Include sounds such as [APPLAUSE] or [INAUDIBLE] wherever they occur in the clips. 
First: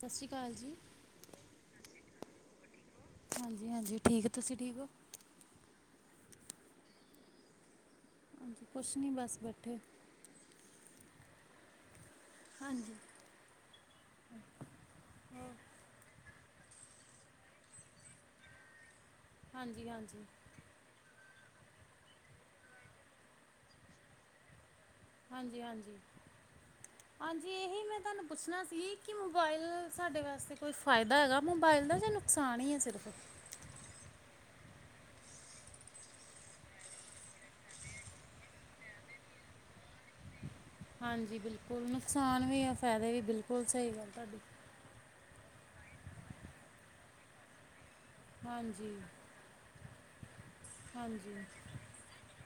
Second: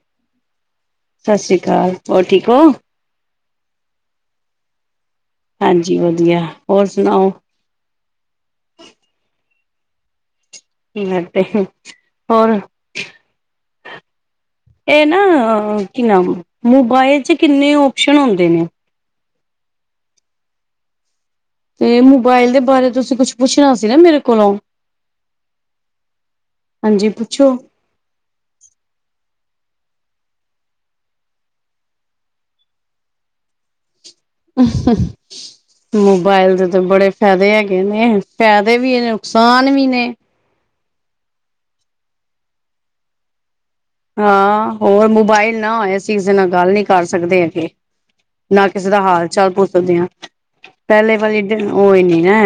ਸਤ ਸ਼੍ਰੀ ਅਕਾਲ ਜੀ। ਸਤਿ ਸ਼੍ਰੀ ਅਕਾਲ। ਹੋਰ ਠੀਕ ਓ ਹਾਂਜੀ ਹਾਂਜੀ ਠੀਕ, ਤੁਸੀ ਠੀਕ ਓ? ਹਾਂਜੀ ਵਧੀਆ ਹੋਰ ਸੁਨਾਓ। ਕੁਛ ਨੀ ਬਸ ਬੈਠੇ। ਕੀ ਕਰਤੇ ਹੋਰ। [INAUDIBLE] ਏ ਨਾ ਹੋਰ ਕੀ ਨਾਮ ਮੋਬਾਇਲ ਚ ਕਿੰਨੇ ਓਪਸ਼ਨ ਹੁੰਦੇ ਨੇ। ਹਾਂਜੀ-ਹਾਂਜੀ। ਤੇ ਮੋਬਾਇਲ ਦੇ ਬਾਰੇ ਤੁਸੀ ਕੁਛ ਪੁੱਛਣਾ ਸੀ ਨਾ ਮੇਰੇ ਕੋਲੋਂ। ਹਾਂਜੀ-ਹਾਂਜੀ, ਹਾਂਜੀ ਏਹੀ ਮੈਂ ਤਾਨੂੰ ਪੁੱਛਨਾ ਸੀ ਕਿ ਮੋਬਾਇਲ ਸਾਡੇ ਵਾਸਤੇ ਕੋਈ ਫਾਏਦਾ ਹੈਗਾ ਮੋਬਾਇਲ ਦਾ ਜਾਂ ਨੁਕਸਾਨ ਈ ਐ ਸਿਰਫ਼। [UNINTELLIGIBLE] ਮੋਬਾਇਲ ਦੇ ਤੇ ਬੜੇ ਫੈਦੇ ਹੈਗੇ ਨੇ ਫੈਦੇ ਵੀ ਨੁਕਸਾਨ ਵੀ ਨੇ। ਹਾਂਜੀ ਬਿਲਕੁਲ ਨੁਕਸਾਨ ਵੀ ਐ ਫੈਦੇ ਵੀ ਬਿਲਕੁਲ ਸਈ ਆ। ਹਾਂ ਹੋਰ ਮੋਬਾਇਲ ਨਾ ਹੋਏ ਅਸੀ ਕਿਸੇ ਨਾਲ ਗੱਲ ਨੀ ਕਰ ਸਕਦੇ ਹੈਗੇ। ਨਾ ਕਿਸੇ ਹਾਂਜੀ ਦਾ ਹਾਲ ਚਾਲ ਪੁੱਛ ਸਕਦੇ ਆ। ਪੈਲੇ ਹਾਂਜੀ ਵਾਲੀ ਓਈ ਨੀ ਐ।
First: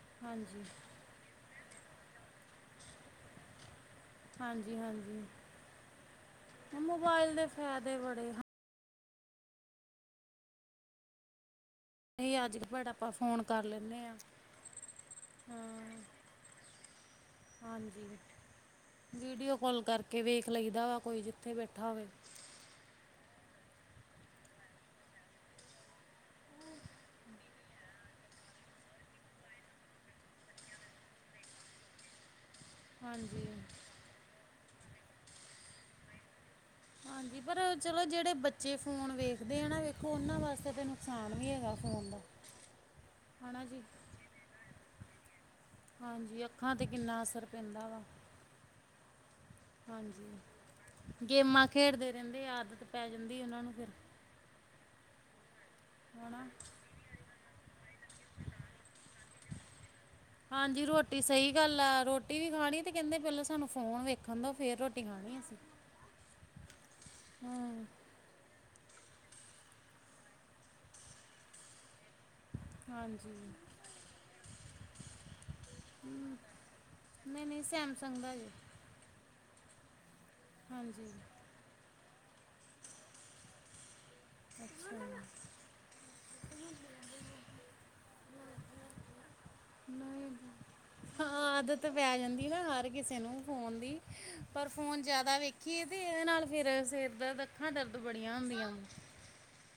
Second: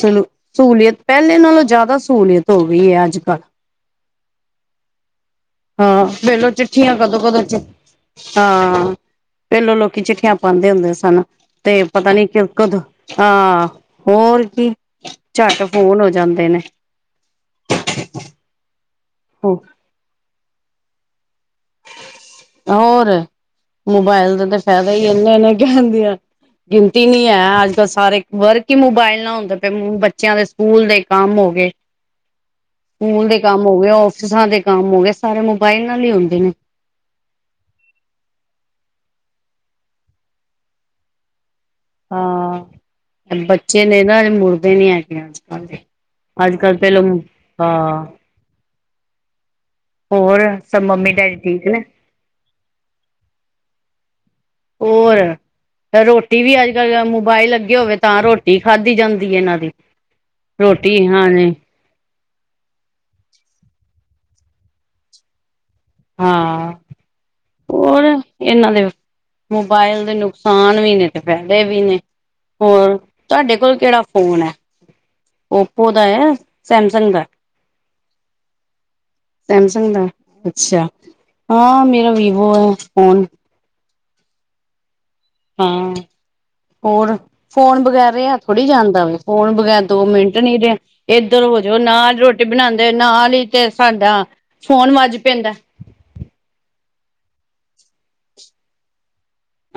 ਸੁਨੋ ਹਾਂਜੀ ਸੂਲੀਅਤ। ਪੈਲੇ ਨਾਲੋਂ ਜਾਦਾ ਸਹੂਲੀਅਤ ਹੋਗੀ ਏ ਅੱਜ-ਕੱਲ। ਹਾਂਜੀ-ਹਾਂਜੀ। ਹਾਂ ਵੇਲੋ ਚਿੱਠੀਆਂ ਕਦੋਂ ਕਦੋਂ ਚ, ਫਾਇਦੇ ਬੜੇ ਹਾਂ। ਪੇਲੋਂ ਲੋਕੀ ਚਿੱਠੀਆਂ ਪਾਂਦੇ ਹੁੰਦੇ ਸਨ ਤੇ ਪਤਾ ਨੀ ਇਹ ਕਿ ਅੱਜ ਕਦੋਂ ਬੜਾ ਆਪਾਂ ਫੋਨ ਕਰ ਹਾਂ ਲੈਂਦੇ ਹਾਂ। ਹੋਰ ਕੀ ਝੱਟ ਹਾਂ ਫੋਨ ਹੋ ਜਾਂਦੇ ਨੇ। [UNINTELLIGIBLE] ਹਾਂਜੀ, ਵੀਡੀਓ ਕੋਲ ਕਰਕੇ ਵੇਖ ਲਈਦਾ ਵਾਂ ਕੋਈ ਜਿੱਥੇ ਬੈਠਾ ਹੋਵੇ। ਹੋਰ, ਮੋਬਾਇਲ ਦੇ ਤੇ ਫੈਦੇ ਈ ਏਨੇ ਨੇ ਕੈਨਦੀ ਗਿਣਤੀ ਨੀ ਹੈ ਅੱਜ-ਕੱਲ ਸਾਰੇ ਵਰਕ ਈ ਮੋਬਾਇਲ ਨਾ ਹੁੰਦੇ ਪਏ ਬੱਚੇਆਂ ਦੇ ਸਕੂਲ ਦੇ ਕੰਮ ਹੋ ਗਏ। [INAUDIBLE] ਸਕੂਲ ਦੇ ਹਾਂਜੀ ਕੰਮ ਹੋ ਗਏ ਓਫੀਸਾਂ ਦੇ ਕੰਮ ਹੋ ਗਏ ਸਾਰੇ ਮੋਬਾਇਲ ਨਾਲ ਈ ਹੁੰਦੇ ਨੇ। ਹਾਂਜੀ, ਪਰ ਚਲੋ ਜੇੜੇ ਬੱਚੇ ਫੋਨ ਵੇਖਦੇ ਆ ਨਾ ਵੇਖੋ ਓਨਾਂ ਵਾਸਤੇ ਤਾਂ ਨੁਕਸਾਨ ਵੀ ਹੈਗਾ। ਫੋਨ ਦਾ ਹਾਂ, ਹਨਾ ਜੀ ਬੱਚੇ ਨੇ ਨਾ ਮੁੜਦੇ ਨੀ ਹੈਗੇ ਅੱਜ-ਕੱਲ ਦੇ। ਹਾਂਜੀ ਅੱਜ ਅੱਖਾਂ ਕੱਲ ਤੇ ਪਹਿਲੋਂ ਕਿੰਨਾ ਅਸਰ ਪੈਂਦਾ ਵਾ। ਹਾਂ ਹਾਂਜੀ, ਹੋਰ ਸਭ ਮੰਮੀ ਡੈਡੀ ਠੀਕ ਗੇਮਾਂ ਨੇ ਖੇਡਦੇ ਰੇਂਦੇ, ਆਦਤ ਪੈ ਜਾਂਦੀ ਓਨਾ ਨੂੰ ਫੇਰ। ਹੋਰ, ਰੋਟੀ ਹਨਾ ਵੀ ਅੱਜ-ਕੱਲ ਮੋਬਾਇਲ ਅਗੇ ਹੋਵੇ। ਤਾਂ ਰੋਟੀ ਖਾਦੀ ਜਾਂਦੀ ਏ ਏਨਾਂ ਦੀ। ਹਾਂਜੀ, ਰੋਟੀ ਸਈਂ ਗੱਲ ਐ ਰੋ- ਵੀ ਖਾਣੀ ਤੇ ਕੈਂਦੇ ਪੈਲਾਂ ਸਾਨੂੰ ਫੋਨ ਵੇਖਣ ਦਿਉ, ਫੇਰ ਰੋਟੀ ਖਾਣੀ ਅਸੀ। ਹੂੰ। ਏਨਾਂ ਦੇ ਮੋਬਾਇਲ ਦੇ ਨੁਕਸਾਨ ਵੀ ਨੇ, ਤੇ ਫੈਦੇ ਵੀ ਨੇ। ਹੋਰ, ਹਾਂਜੀ ਤਾਡੇ ਕੋਲ ਕੇੜਾ ਫੋਨ ਐ। ਓਪੋ ਦਾ ਐ ਸੈਮਸੰਗ ਦਾ, ਨਹੀਂ ਨਹੀਂ ਸੈਮਸੰਗ ਦਾ ਜੀ ਸੈਮਸੰਗ ਦਾ। ਅੱਛਾ ਹਾਂਜੀ ਹਾਂ, ਮੇਰਾ ਵੀਵੋ ਐ ਫੋਨ। [UNINTELLIGIBLE] ਅੱਛਾ। ਹਾਂ। ਹੋਰ ਫੋਨ ਬਗੈਰ ਰੇਆ ਥੋੜ੍ਹੀ ਜਾਂਦਾ ਵੇ, ਫੋਨ ਬਗੈਰ ਦੋ ਨਹੀਂ ਮਿੰਟ ਨੀਂ ਰੇਆ ਏਦਰ ਹਾਂ ਹ ਜੋ ਆਦਤ ਪੈ ਨਾਲ ਰੋਟੀ ਜਾਂਦੀ ਨਾ ਬਣਾਦੇ ਹਰ ਹੋ ਕਿਸੇ ਨਾਲ ਨੂੰ ਈਂ ਤੇ ਫੋਨ ਸਾਡਾ ਫੋਨ ਵੱਜ ਪੈਂਦੈ। ਈਜੀ ਤੇ ਏਦੇ ਨਾਲ ਫੇਰ ਸਿਰ, ਅੱਖਾਂ ਦਰਦ ਬੜੀਆਂ ਹੁੰਦੀਆਂ ਵਾਂ।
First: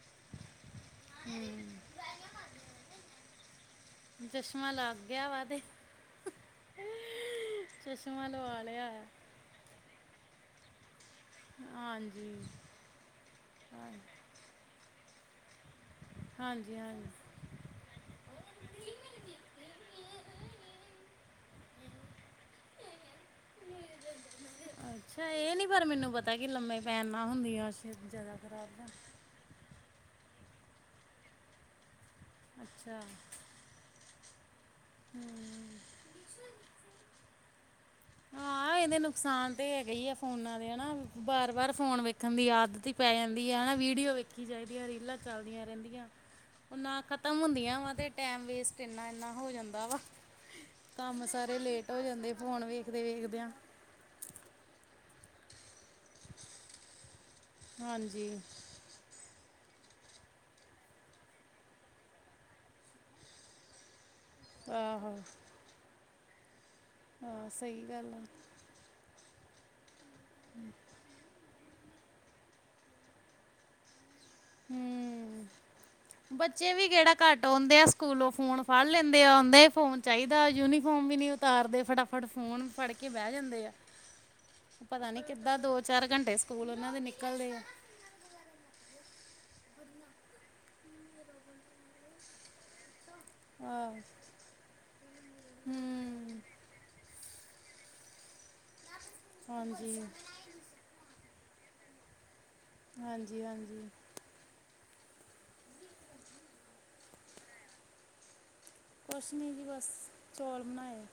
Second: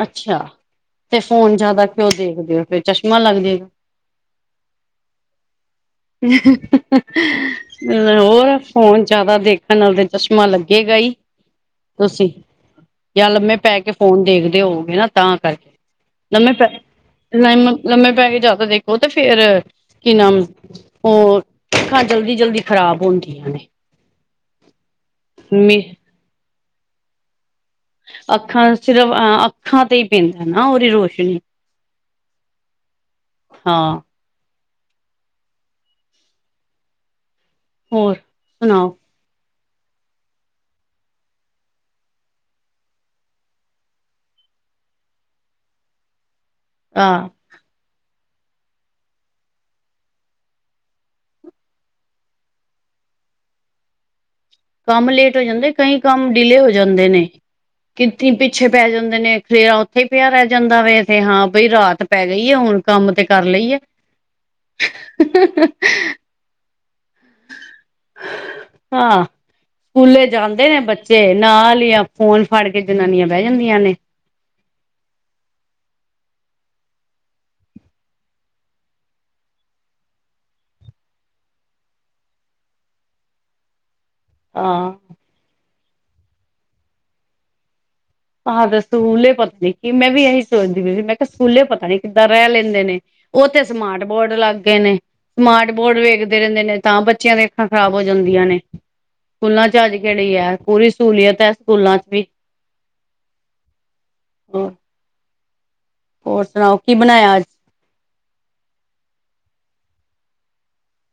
ਅੱਛਾ, ਤੇ ਫੋਨ ਜਾਦਾ ਕਿਉਂ ਦੇਖਦੇ ਓ, ਫੇਰ ਚਸ਼ਮਾ ਲੱਗ ਜੇਗਾ। ਚਸ਼ਮਾਂ ਲੱਗ ਗਿਆ ਵਾ ਤੇ। [UNINTELLIGIBLE] ਚਸ਼ਮਾ ਹੋਰ ਲਵਾ ਲਿਆ ਫੋਨ ਹੈ। ਜਾਦਾ ਦੇ ਚਸ਼ਮਾ ਲੱਗੇਗਾ ਈ, ਹਾਂਜੀ ਤੁਸੀਂਯਾਂ ਲੰਮੇ ਪੈ ਹਾਂ- ਕੇ ਫੋਨ ਦੇਖਦੇ। ਹੋਓਗੇ ਨਾ ਤਾਂ ਕਾਰਕੇ। ਹਾਂਜੀ-ਹਾਂਜੀ। ਲਮ ਲੰਮੇ ਪੈ ਕੇ ਜਾਦਾ ਦੇਖੋ ਤੇ ਫੇਰ ਕੀ ਨਾਮ ਓ ਅੱਖਾਂ ਜਲਦੀ-ਜਲਦੀ ਖਰਾਬ ਹੁੰਦੀਆਂ ਨੇ। ਅੱਛਾ, ਏ ਨੀ ਪਰ ਮੈਨੂੰ ਪਤਾ ਕੀ ਲੰਮੇ ਪੈਨ ਨਾਲ ਹੁੰਦੀਆ। ਅੱਖਾਂ ਸਿਰਫ, ਅਹ ਅੱਖਾਂ ਤੇ ਈਂ ਪੈਂਦਾ ਨਾ ਓਦੀ ਰੋਸ਼ਨੀ। ਅੱਛਾ। ਹਾਂ। ਹੂੰ। ਹੋਰ, ਹਾਂ ਸੁਨਾਓ। ਇਹਦੇ ਨੁਕਸਾਨ ਤੇ ਹੈਗਾ ਈਂਆ ਫੋਨਾਂ ਦੇ ਹਨਾ, ਵਾਰ-ਵਾਰ ਫੋਨ ਵੇਖਣ ਦੀ ਆਦਤ ਈ ਪੈ ਜਾਂਦੀਐ, ਹਨਾ ਵੀਡੀਓ ਵੇਖ ਦੇਖੀਂ ਜਾਦੀਆਂ ਰੀਲਾਂ ਚੱਲਦੀਆਂ ਰੈਂਦੀਆਂ, ਓ ਨਾ ਆਹ ਖਤਮ ਹੁੰਦੀਆਂ ਵਾ ਤੇ ਟਾਈਮ ਵੇਸਟ ਏਨਾ-ਏਨਾ ਹੋ ਜਾਂਦਾ ਵਾ, ਕੰਮ ਸਾਰੇ ਲੇਟ ਹੋ ਜਾਂਦੇ ਫੋਨ ਵੇ ਵੇਖਦੇ ਵੇਖਦਿਆਂ। ਕੰਮ ਲੇਟ ਹੋ ਜਾਂਦੇ, ਕਈ ਕੰਮ ਡਿਲੇ ਹੋ ਜਾਂਦੇ ਨੇ ਹਾਂਜੀ ਕਿਥੇ ਪਿੱਛੇ ਪੈ ਜਾਂਦੇ ਨੇ ਖੇਰਾ ਓਥੇ ਪੇਆ ਰੈ ਜਾਂਦਾ ਵੇ ਤੇੇ ਹਾਂ ਬਈ, ਰਾਤ ਪੈ ਗਈਏ ਹੁਣ ਕੰਮ ਤੇ ਕਰ ਲਈਏ। ਆਹੋ। [INAUDIBLE] ਹਾਂ, ਸਈ ਗੱਲ ਏ। ਹਾਂ, ਸਕੂਲੇ ਜਾਂਦੇ ਨੇ ਬੱਚੇ ਨਾਲ ਈਆ ਫੋਨ ਫੜ ਕੇ ਜਨਾਨੀਆਂ ਬੈ ਜਾਂਦੀਆਂ ਨੇ। ਹੂੰ। ਬੱਚੇ ਵੀ ਕੇੜਾ ਘੱਟ ਆਉਂਦੇ ਆ ਸਕੂਲੋਂ ਫੋਨ ਫੜ ਲੈਂਦੇ, ਆਦੇ ਫੋਨ ਚਾਈਦਾ ਯੂਨੀਫਾਰਮ ਵੀ ਨੀ ਤਾਰਦੇ ਫਟਾਫਟ ਫੋਨ ਫੜ ਕੇ ਬੈ ਜਾਂਦੇ ਆ। ਹਾਂ ਪਤਾ ਨੀ ਕਿੱਦਾਂ ਦੋ-ਚਾਰ ਘੰਟੇ ਸਕੂਲ ਓਨਾਂ ਦੇ ਨਿਕਲਦੇ ਆ। ਹਾਂ ਦੇ ਸਕੂਲੇ ਪਤਾ ਨੀ ਕਿ ਮੈਂ ਵੀ ਏਈ ਸੋਚਦੀ ਸੀਗੀ ਮੈਂ ਕੇਆ ਸਕੂਲੇ ਪਤਾ ਨੀ ਕਿੱਦਾਂ ਰੈ ਲੈਂਦੇ ਨੇ। ਓਥੇ ਆਹ ਸਮਾਰਟ ਬੋਰਡ ਲੱਗ ਗਏ ਨੇ, ਸਮਾਰਟ ਬੋਰਡ ਵੇਖਦੇ ਹੂੰ ਰੈਂਦੇ ਨੇ। ਤਾਂ ਬੱਚੇਆਂ ਦੇ ਅੱਖਾਂ ਖਰਾਬ ਹੋ ਜਾਂਦੀਆਂ ਨੇ, ਸਕੂਲਾਂ ਚ ਅੱਜ ਹਾਂਜੀ ਕੇੜੀ ਐ ਪੂਰੀ ਸਹੂਲੀਅਤ ਐ ਸਕੂਲਾਂ ਚ ਵੀ ਹਾਂਜੀ-ਹਾਂਜੀ। ਆਹ [UNINTELLIGIBLE] ਹੋਰ ਸੁਣਾਓ ਕੀ ਬਨਾਇਆ ਅੱਜ? ਕੁਸ਼ ਨਹੀਂ ਜੀ ਬਸ ਚੌਲ ਬਨਾਏ ਐ।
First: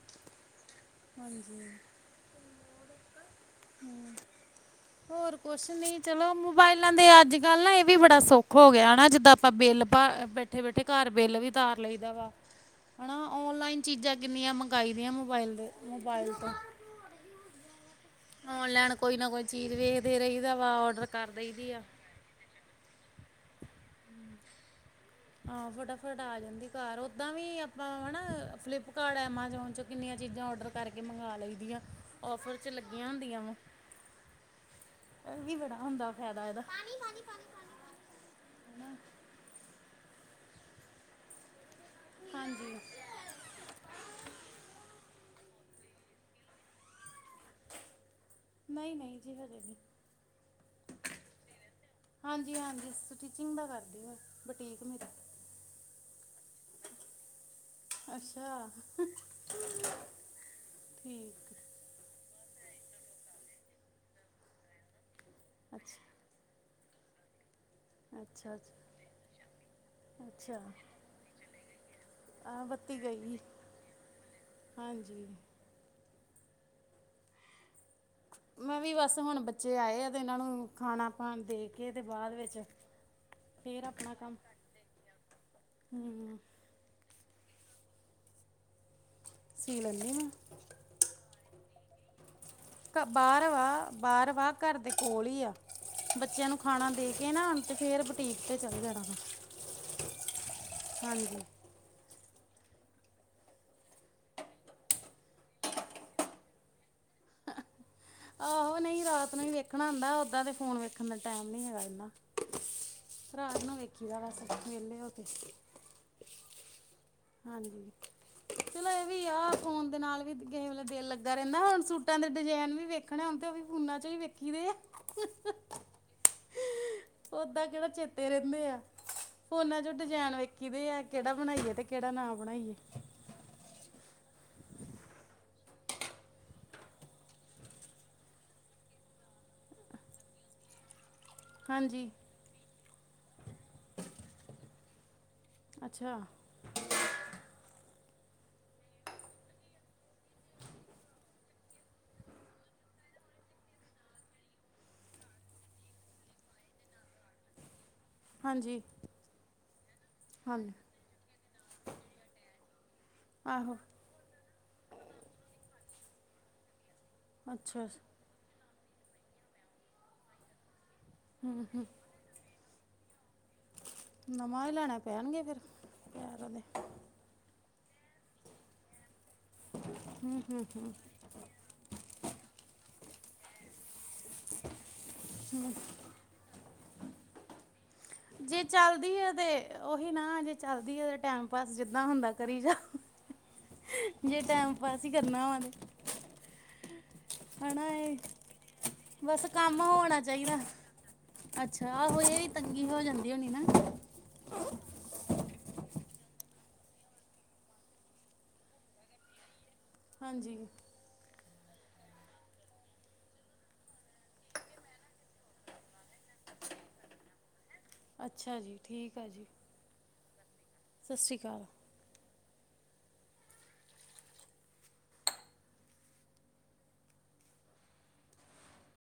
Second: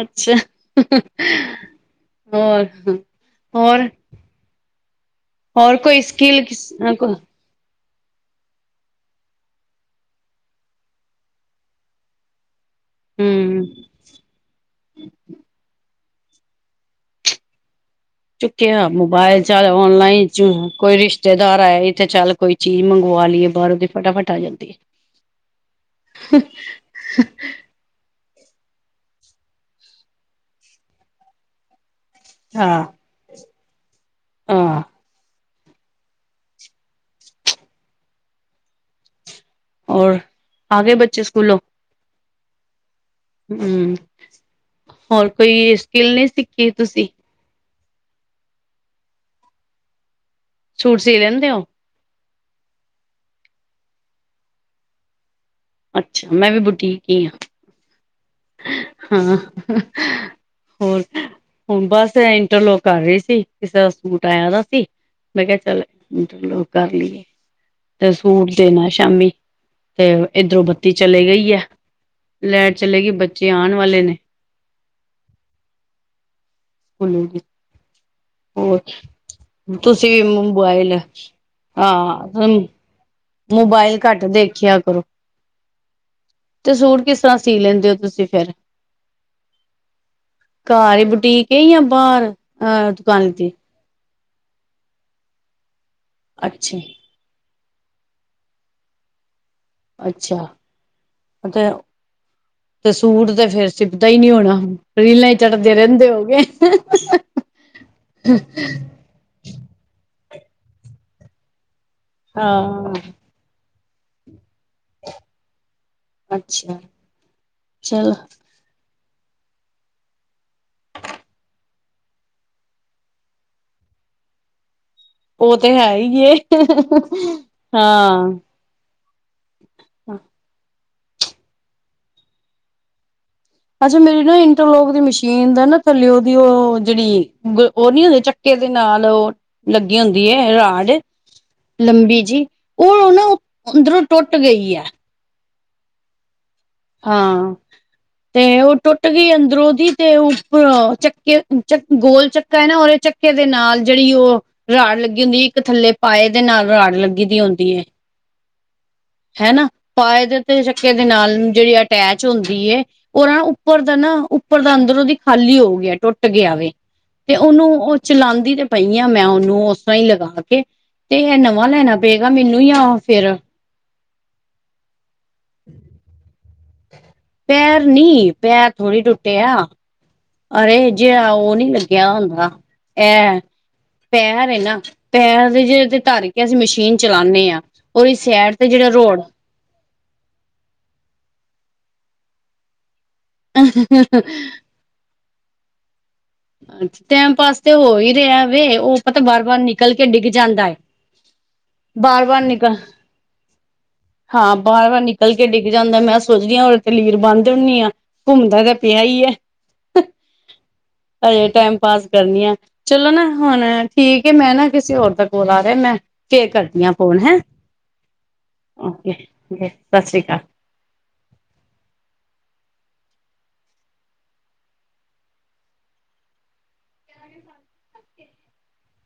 ਅੱਛਾ ਹਾਂਜੀ ਹੁ ਹੋਰ ਹੋਰ ਹੋਰ ਕੋਸ਼ ਨੀ ਕੋਈ ਚਲੋ ਸਕਿੱਲ ਮੋਬਾਇਲਾਂ ਦੇ ਅੱਜ ਕਲ ਨਾ ਇਹ ਵੀ ਬੜਾ ਸੌਖਾ ਹੋ ਗਿਆ ਹਨਾਂ ਜਿੱਦਾਂ ਆਪਾਂ ਬਿੱਲ ਭ ਬੈਠੇ ਬੈਠੇ ਘਰ ਬਿੱਲ ਵੀ ਤਾਰ ਲਈਦਾ ਵਾ। ਹਨਾ ਹੂੰ ਓਨਲਾਈਨ ਚੀਜ਼ਾਂ ਕਿੰਨੀਆਂ ਮੰਗਾਈਦੀਆਂ ਮੋਬਾਇਲ ਦੇ ਮੋਬਾਇਲ ਤੋਂ ਚੁੱਕਿਆ ਔਨਲਾਈਨ ਕੋਈ ਨਾ ਮੋਬਾਇਲ ਕੋਈ ਚੱਲ ਚੀਜ਼ ਵੇਖਦੇ ਔਨਲਾਈਨ ਚ ਰਹੀਦਾ ਵਾ ਕੋਈ ਔਡਰ ਕਰ ਰਿਸ਼ਤੇਦਾਰ ਦਈਦੀ ਆ ਆਇਆ ਤੇ ਚੱਲ ਕੋਈ ਚੀਜ਼ ਮੰਗਵਾ ਲਈਏ ਬਾਹਰੋਂ ਦੀ ਫਟਾਫਟ ਆ ਜਾਂਦੀ ਐ। ਹਾਂ ਫਟਾਫਟ ਆ ਜਾਂਦੀ ਘਰ ਓਦਾਂ ਵੀ ਆਪਾ ਹੈਨਾ ਫਲਿੱਪਕਾਰਟ ਐਮਾਜੋਨ ਚੋਂ ਕਿੰਨੀਆਂ ਚੀਜ਼ਾਂ ਔਡਰ ਕਰਕੇ ਮੰਗਾ ਲਈ ਦੀਆਂ। ਔਫ਼ਰ ਹੈ 'ਚ ਹਾਂ ਲੱਗੀਆਂ ਹੁੰਦੀਆਂ ਵਾ। ਹਾਂ ਇਹ ਵੀ ਬੜਾ ਹੁੰਦਾ ਫੈਦਾ ਇਹਦਾ। ਔਰ ਆ ਗਏ ਬੱਚੇ ਸਕੂਲੋਂ? ਹਾਂਜੀ। ਹੁ ਹੋਰ ਕੋਈ ਸਕਿੱਲ ਨਹੀਂ ਸਿੱਖੀ ਤੁਸੀਂ? ਨਹੀਂ-ਨਹੀਂ ਜੀ, ਹਜੇ ਨੀ। ਸੂਟ ਸੀ ਲੈਂਦੇ ਹੋ? ਹਾਂਜੀ- ਹਾਂਜੀ ਸਟੀਿਚਿੰਗ ਦਾ ਕਰਦੀ ਆ, ਬੁਟੀਕ ਮੇਰਾ ਅੱਛਾ ਮੈਂ ਵੀ ਬੁੱਟੀਕ ਈ ਆ। ਅਸ [UNINTELLIGIBLE] ਹਾਂ ਠੀਕ ਹੁਨ ਬਸ ਇਹ ਇੰਟਰਲੋਕ ਕਰ ਰਹੀ ਸੀ ਕਿਸੇ ਦਾ ਸੂਟ ਆਇਆ ਦਾ ਸੀ ਮੈਂ ਕਿਹਾ ਚੱਲ ਅੱਛਾ ਇੰਟਰਲੋਕ ਕਰ ਲਈਏ। ਤੇ ਸੂਟ ਅੱਛਾ ਅੱਛਾ ਦੇਨਾ ਸ਼ਾਮੀ ਤੇ ਅੱਛਾ ਇਧਰੋਂ ਬੱਤੀ ਚਲੇ ਗਈ ਐ। ਆ ਲੈ ਬੱਤੀ ਚਲੇਗੀ ਬੱ ਗਈ ਚੇ ਆਨ ਵਾਲੇ ਨੇ। ਹਾਂਜੀ। ਹੁਣ ਜੀ। [UNINTELLIGIBLE] ਮੈਂ ਵੀ ਬਸ ਹੁਣ ਬੱਚੇ ਆਏ ਆ ਤੁਸੀਂ ਤੇ ਵੀ ਇਹਨਾਂ ਨੂੰ ਮੋਬਾਇਲ ਖਾਣਾ-ਪਾਣ ਦੇ ਕੇ ਤੇ ਬਾਅਦ ਹਾਂ ਵਿੱਚ ਫੇਰ ਮੋਬਾਇਲ ਆਪਣਾ ਘੱਟ ਕੰਮ ਦੇਖਿਆ ਕਰੋ। ਹੂੰ ਤੇ ਸੂਟ ਕਿਸ ਤਰ੍ਹਾਂ ਸੀ ਲੈਂਦੇ ੳ ਤੁਸੀਂ ਫੇਰ? ਸੀ ਲੈਂਦੀ ਮੈਂ ਘਰ ਹੀ ਬੁਟੀਕ ਯਾ ਬਾਰ ਅਹ ਦੁਕਾਨ ਤੇ ਬਾਰ ਵਾ ਘਰ ਦੇ ਕੋਲ ਹੀ ਆ ਬੱਚਿਆਂ ਨੂੰ ਅੱਛਾ ਖਾਣਾ ਦੇ ਕੇ ਕੇ ਨਾ ਤੇ ਫੇਰ ਬੁਟੀਕ ਤੇ ਚਲ ਜਾਣਾ ਵਾ ਅੱਛਾ ਹਾਂਜੀ [UNINTELLIGIBLE] [UNINTELLIGIBLE] [INAUDIBLE] [INAUDIBLE] ਤੇ ਸੂਟ ਤੇ ਫੇਰ ਸੀਪਦਾ ਹੀ ਨਹੀਂ ਹੋਣਾ ਰੀਲਾਂ ਹੀ ਚੜਦੇ ਰਹਿੰਦੇ ਹੋ ਗਏ। ਆਹੋ ਨਹੀਂ ਰਾਤ ਨੂੰ ਹੀ ਵੇਖਣਾ ਹੁੰਦਾ, ਓਦਾਂ ਦੇ ਫੋਨ ਵੇਖਣ ਦਾ ਟਾਈਮ ਨੀ ਹੈਗਾ ਇਨਾਂ। ਹਾਂ। ਰਾਤ ਨੂੰ ਵੇਖੀ ਦਾ ਬਸ ਵੇਹਲੇ ਹੋ ਕੇ। ਅੱਛਾ। ਹਾਂਜੀ। ਚਲੋ ਚਲੋ ਏ ਵੀ ਆ ਫ਼ੋਨ ਦੇ ਨਾਲ ਵੀ ਗੇ ਵੇਲੇ ਦਿਲ ਲੱਗਾ ਰੈਂਦਾ ਹੁਣ ਸੂਟਾਂ ਦੇ ਡਿਜਾਇਨ ਵੀ ਵੇ ਖਣੇ ਹੁੰਦੇ ਆ ਓ ਵੀ ਫੋਨਾ 'ਚ ਈ ਵੇਖੀ ਦੇ ਆ। ਓ ਤੇ ਹੈ ਈ ਏ, ਓਦਾਂ ਕਿਹੜਾ ਚੇਤੇ ਹਾਂ। ਰਹਿੰਦੇ ਆ। ਫੋਨਾਂ 'ਚ ਡਿਜਾਇਨ ਵੇਖੀ ਦੇ ਆ ਕੇੜਾ ਬਣਾਈਏ ਤੇ ਕੇੜਾ ਨਾ ਬਣਾਈਏ। ਅੱਛਾ ਮੇਰੀ ਨਾ ਇੰਟਰਲੋਕ ਦੀ ਮਸ਼ੀਨ ਦਾ ਨਾ ਥੱਲੇ ਓ ਦੀ ਓ ਜੇੜੀ ਗ ਓ ਨੀ ਹੁੰਦੇ ਚ ਕੇ ਦੇ ਨਾਲ ਓ ਲੱਗੀ ਹੁੰਦੀ ਏ ਰਾਡ ਹਾਂਜੀ। ਲੰਬੀ ਜੀ ਓ-ਓ ਨਾ ਅੰਦਰੋਂ ਟੁੱਟ ਗਈ ਐ। ਅੱਛਾ। ਹਾਂ। ਤੇ ਓ ਟੁੱਟ ਗਈ ਅੰਦਰੋਂ ਦੀ ਤੇ ਉੱਪਰ ਚੱਕੇ ਚੱਕ ਗੋਲ ਚੱਕਾ ਐ ਨਾ ਉਦੇ ਚ ਕੇ ਦੇ ਨਾਲ ਜੇੜੀ ਓ ਰਾੜ ਲੱਗੀ ਹੁੰਦੀ ਇੱਕ ਥੱਲੇ ਪਾਏ ਦੇ ਨਾਲ ਰਾੜ ਲੱਗੀ ਦੀ ਹੁੰਦੀ ਏ। ਹਾਂਜੀ। ਹੈਨਾ ਪਾਏ ਦੇ ਤੇ ਹਾਂਜੀ ਚੱਕੇ ਦੇ ਨਾਲ ਨੂੰ ਜੇੜੀ ਅਟੈਚ ਹੁੰਦੀ ਏ ਓਰਾ ਨਾ ਆਹੋ ਉੱਪਰ ਦਾ ਨਾ, ਉੱਪਰ ਦਾ ਅੰਦਰੋੰ ਦੀ ਖਾਲੀ ਹੋ ਗਿਆ ਟੁੱਟ ਗਿਆ ਵੇ। ਤੇ ਉਨੂੰ ਅੱਛਾ ਓ ਚਲਾਂਦੀ ਤੇ ਪਈ ਆ ਮੈਂ ਉਨੂੰ ਉਸ ਤਰਾਂ ਈ ਲਗਾ ਕੇ ਤੇ ਏ ਹੂੰ ਨਵਾਂ ਹੂੰ ਲੈਣਾ ਪੇਗਾ ਮੈਨੂੰ ਜਾਂ ਫੇਰ ਨਵਾਂ ਈ ਲੈਣੇ ਪੈਣਗੇ ਫੇਰ, ਪੈਰ ਦੇ। ਪੈਰ ਨੀ ਪੈਰ ਥੋੜੀ ਟੁੱਟੇ ਆ, ਅਰੇ ਜੇੜਾ ਓ ਨੀ ਲੱ ਗਿਆ ਹੁੰਦਾ ਐ ਪੈਰ ਏ ਨਾ, ਪੈਰ ਜੇਰੇ ਤੇ ਤਰ ਕੇ ਅਸੀਂ ਮਸ਼ੀਨ ਚਲਾਨੇ ਆ ਓ ਦੀ ਸੈਡ ਜੇ ਤੇ ਜੇੜਾ ਚੱਲਦੀ ਰੋੜ ਹੈ ਤੇ ਉਹੀ ਨਾ ਜੇ ਚੱਲਦੀ ਏ ਤਾਂ ਟਾਈਮ ਪਾਸ ਜਿੱਦਾਂ ਹੁੰਦਾ ਕਰੀ ਜਾ। ਜੇ ਟਾਈਮ ਪਾਸ ਈ ਕਰਨਾ ਹੋਵਾ ਤੇ। ਟਾਇਮ ਪਾਸ ਤੇ ਹਨਾ ਹੋ ਈ ਇਹ ਰੇਆ ਵੇ ਓ ਪਤਾ ਬਸ ਬਾਰ-ਬਾਰ ਕੰਮ ਨਿਕਲ ਕੇ ਹੋਣਾ ਡਿੱਗ ਚਾਹੀਦਾ ਜਾਂਦਾ ਐ। ਅੱਛਾ ਆਹੋ ਏਈ ਤੰਗੀ ਹੋ ਜਾਂਦੀ ਹੋਣੀ ਨਾ। ਹਾਂ ਬਾਰ-ਬਾਰ ਨਿਕਲ ਕੇ ਡਿੱਗ ਜਾਂਦਾ ਮੈਂ ਸੋਚਦੀ ਆ ਉਰੇ ਤੇ ਲੀਰ ਬੰਨ ਦਿੰਨੀ ਆ। ਘੁੰਮਦਾ ਤਾਂ ਪਿਆ ਈ ਐ। ਹਾਂਜੀ। ਹਜੇ ਟਾਈਮ ਪਾਸ ਕਰਨੀ ਆ ਚਲੋ ਨਾ ਹੁਣ ਠੀਕ ਏ ਮੈਂ ਨਾ ਕਿਸੀ ਹੋਰ ਦਾ ਕਾਲ ਆ ਰੇਆ ਮੈਂ ਕੇ ਕਰਦੀ ਆ ਫ਼ੋਨ ਹੈਂ, ਅੱਛਾ ਜੀ ਓਕੇ ਠੀਕ ਐ ਸ਼ ਸ਼੍ਰੀ ਕਾਲ। ਸ਼ ਸ਼੍ਰੀ ਕਾਲ।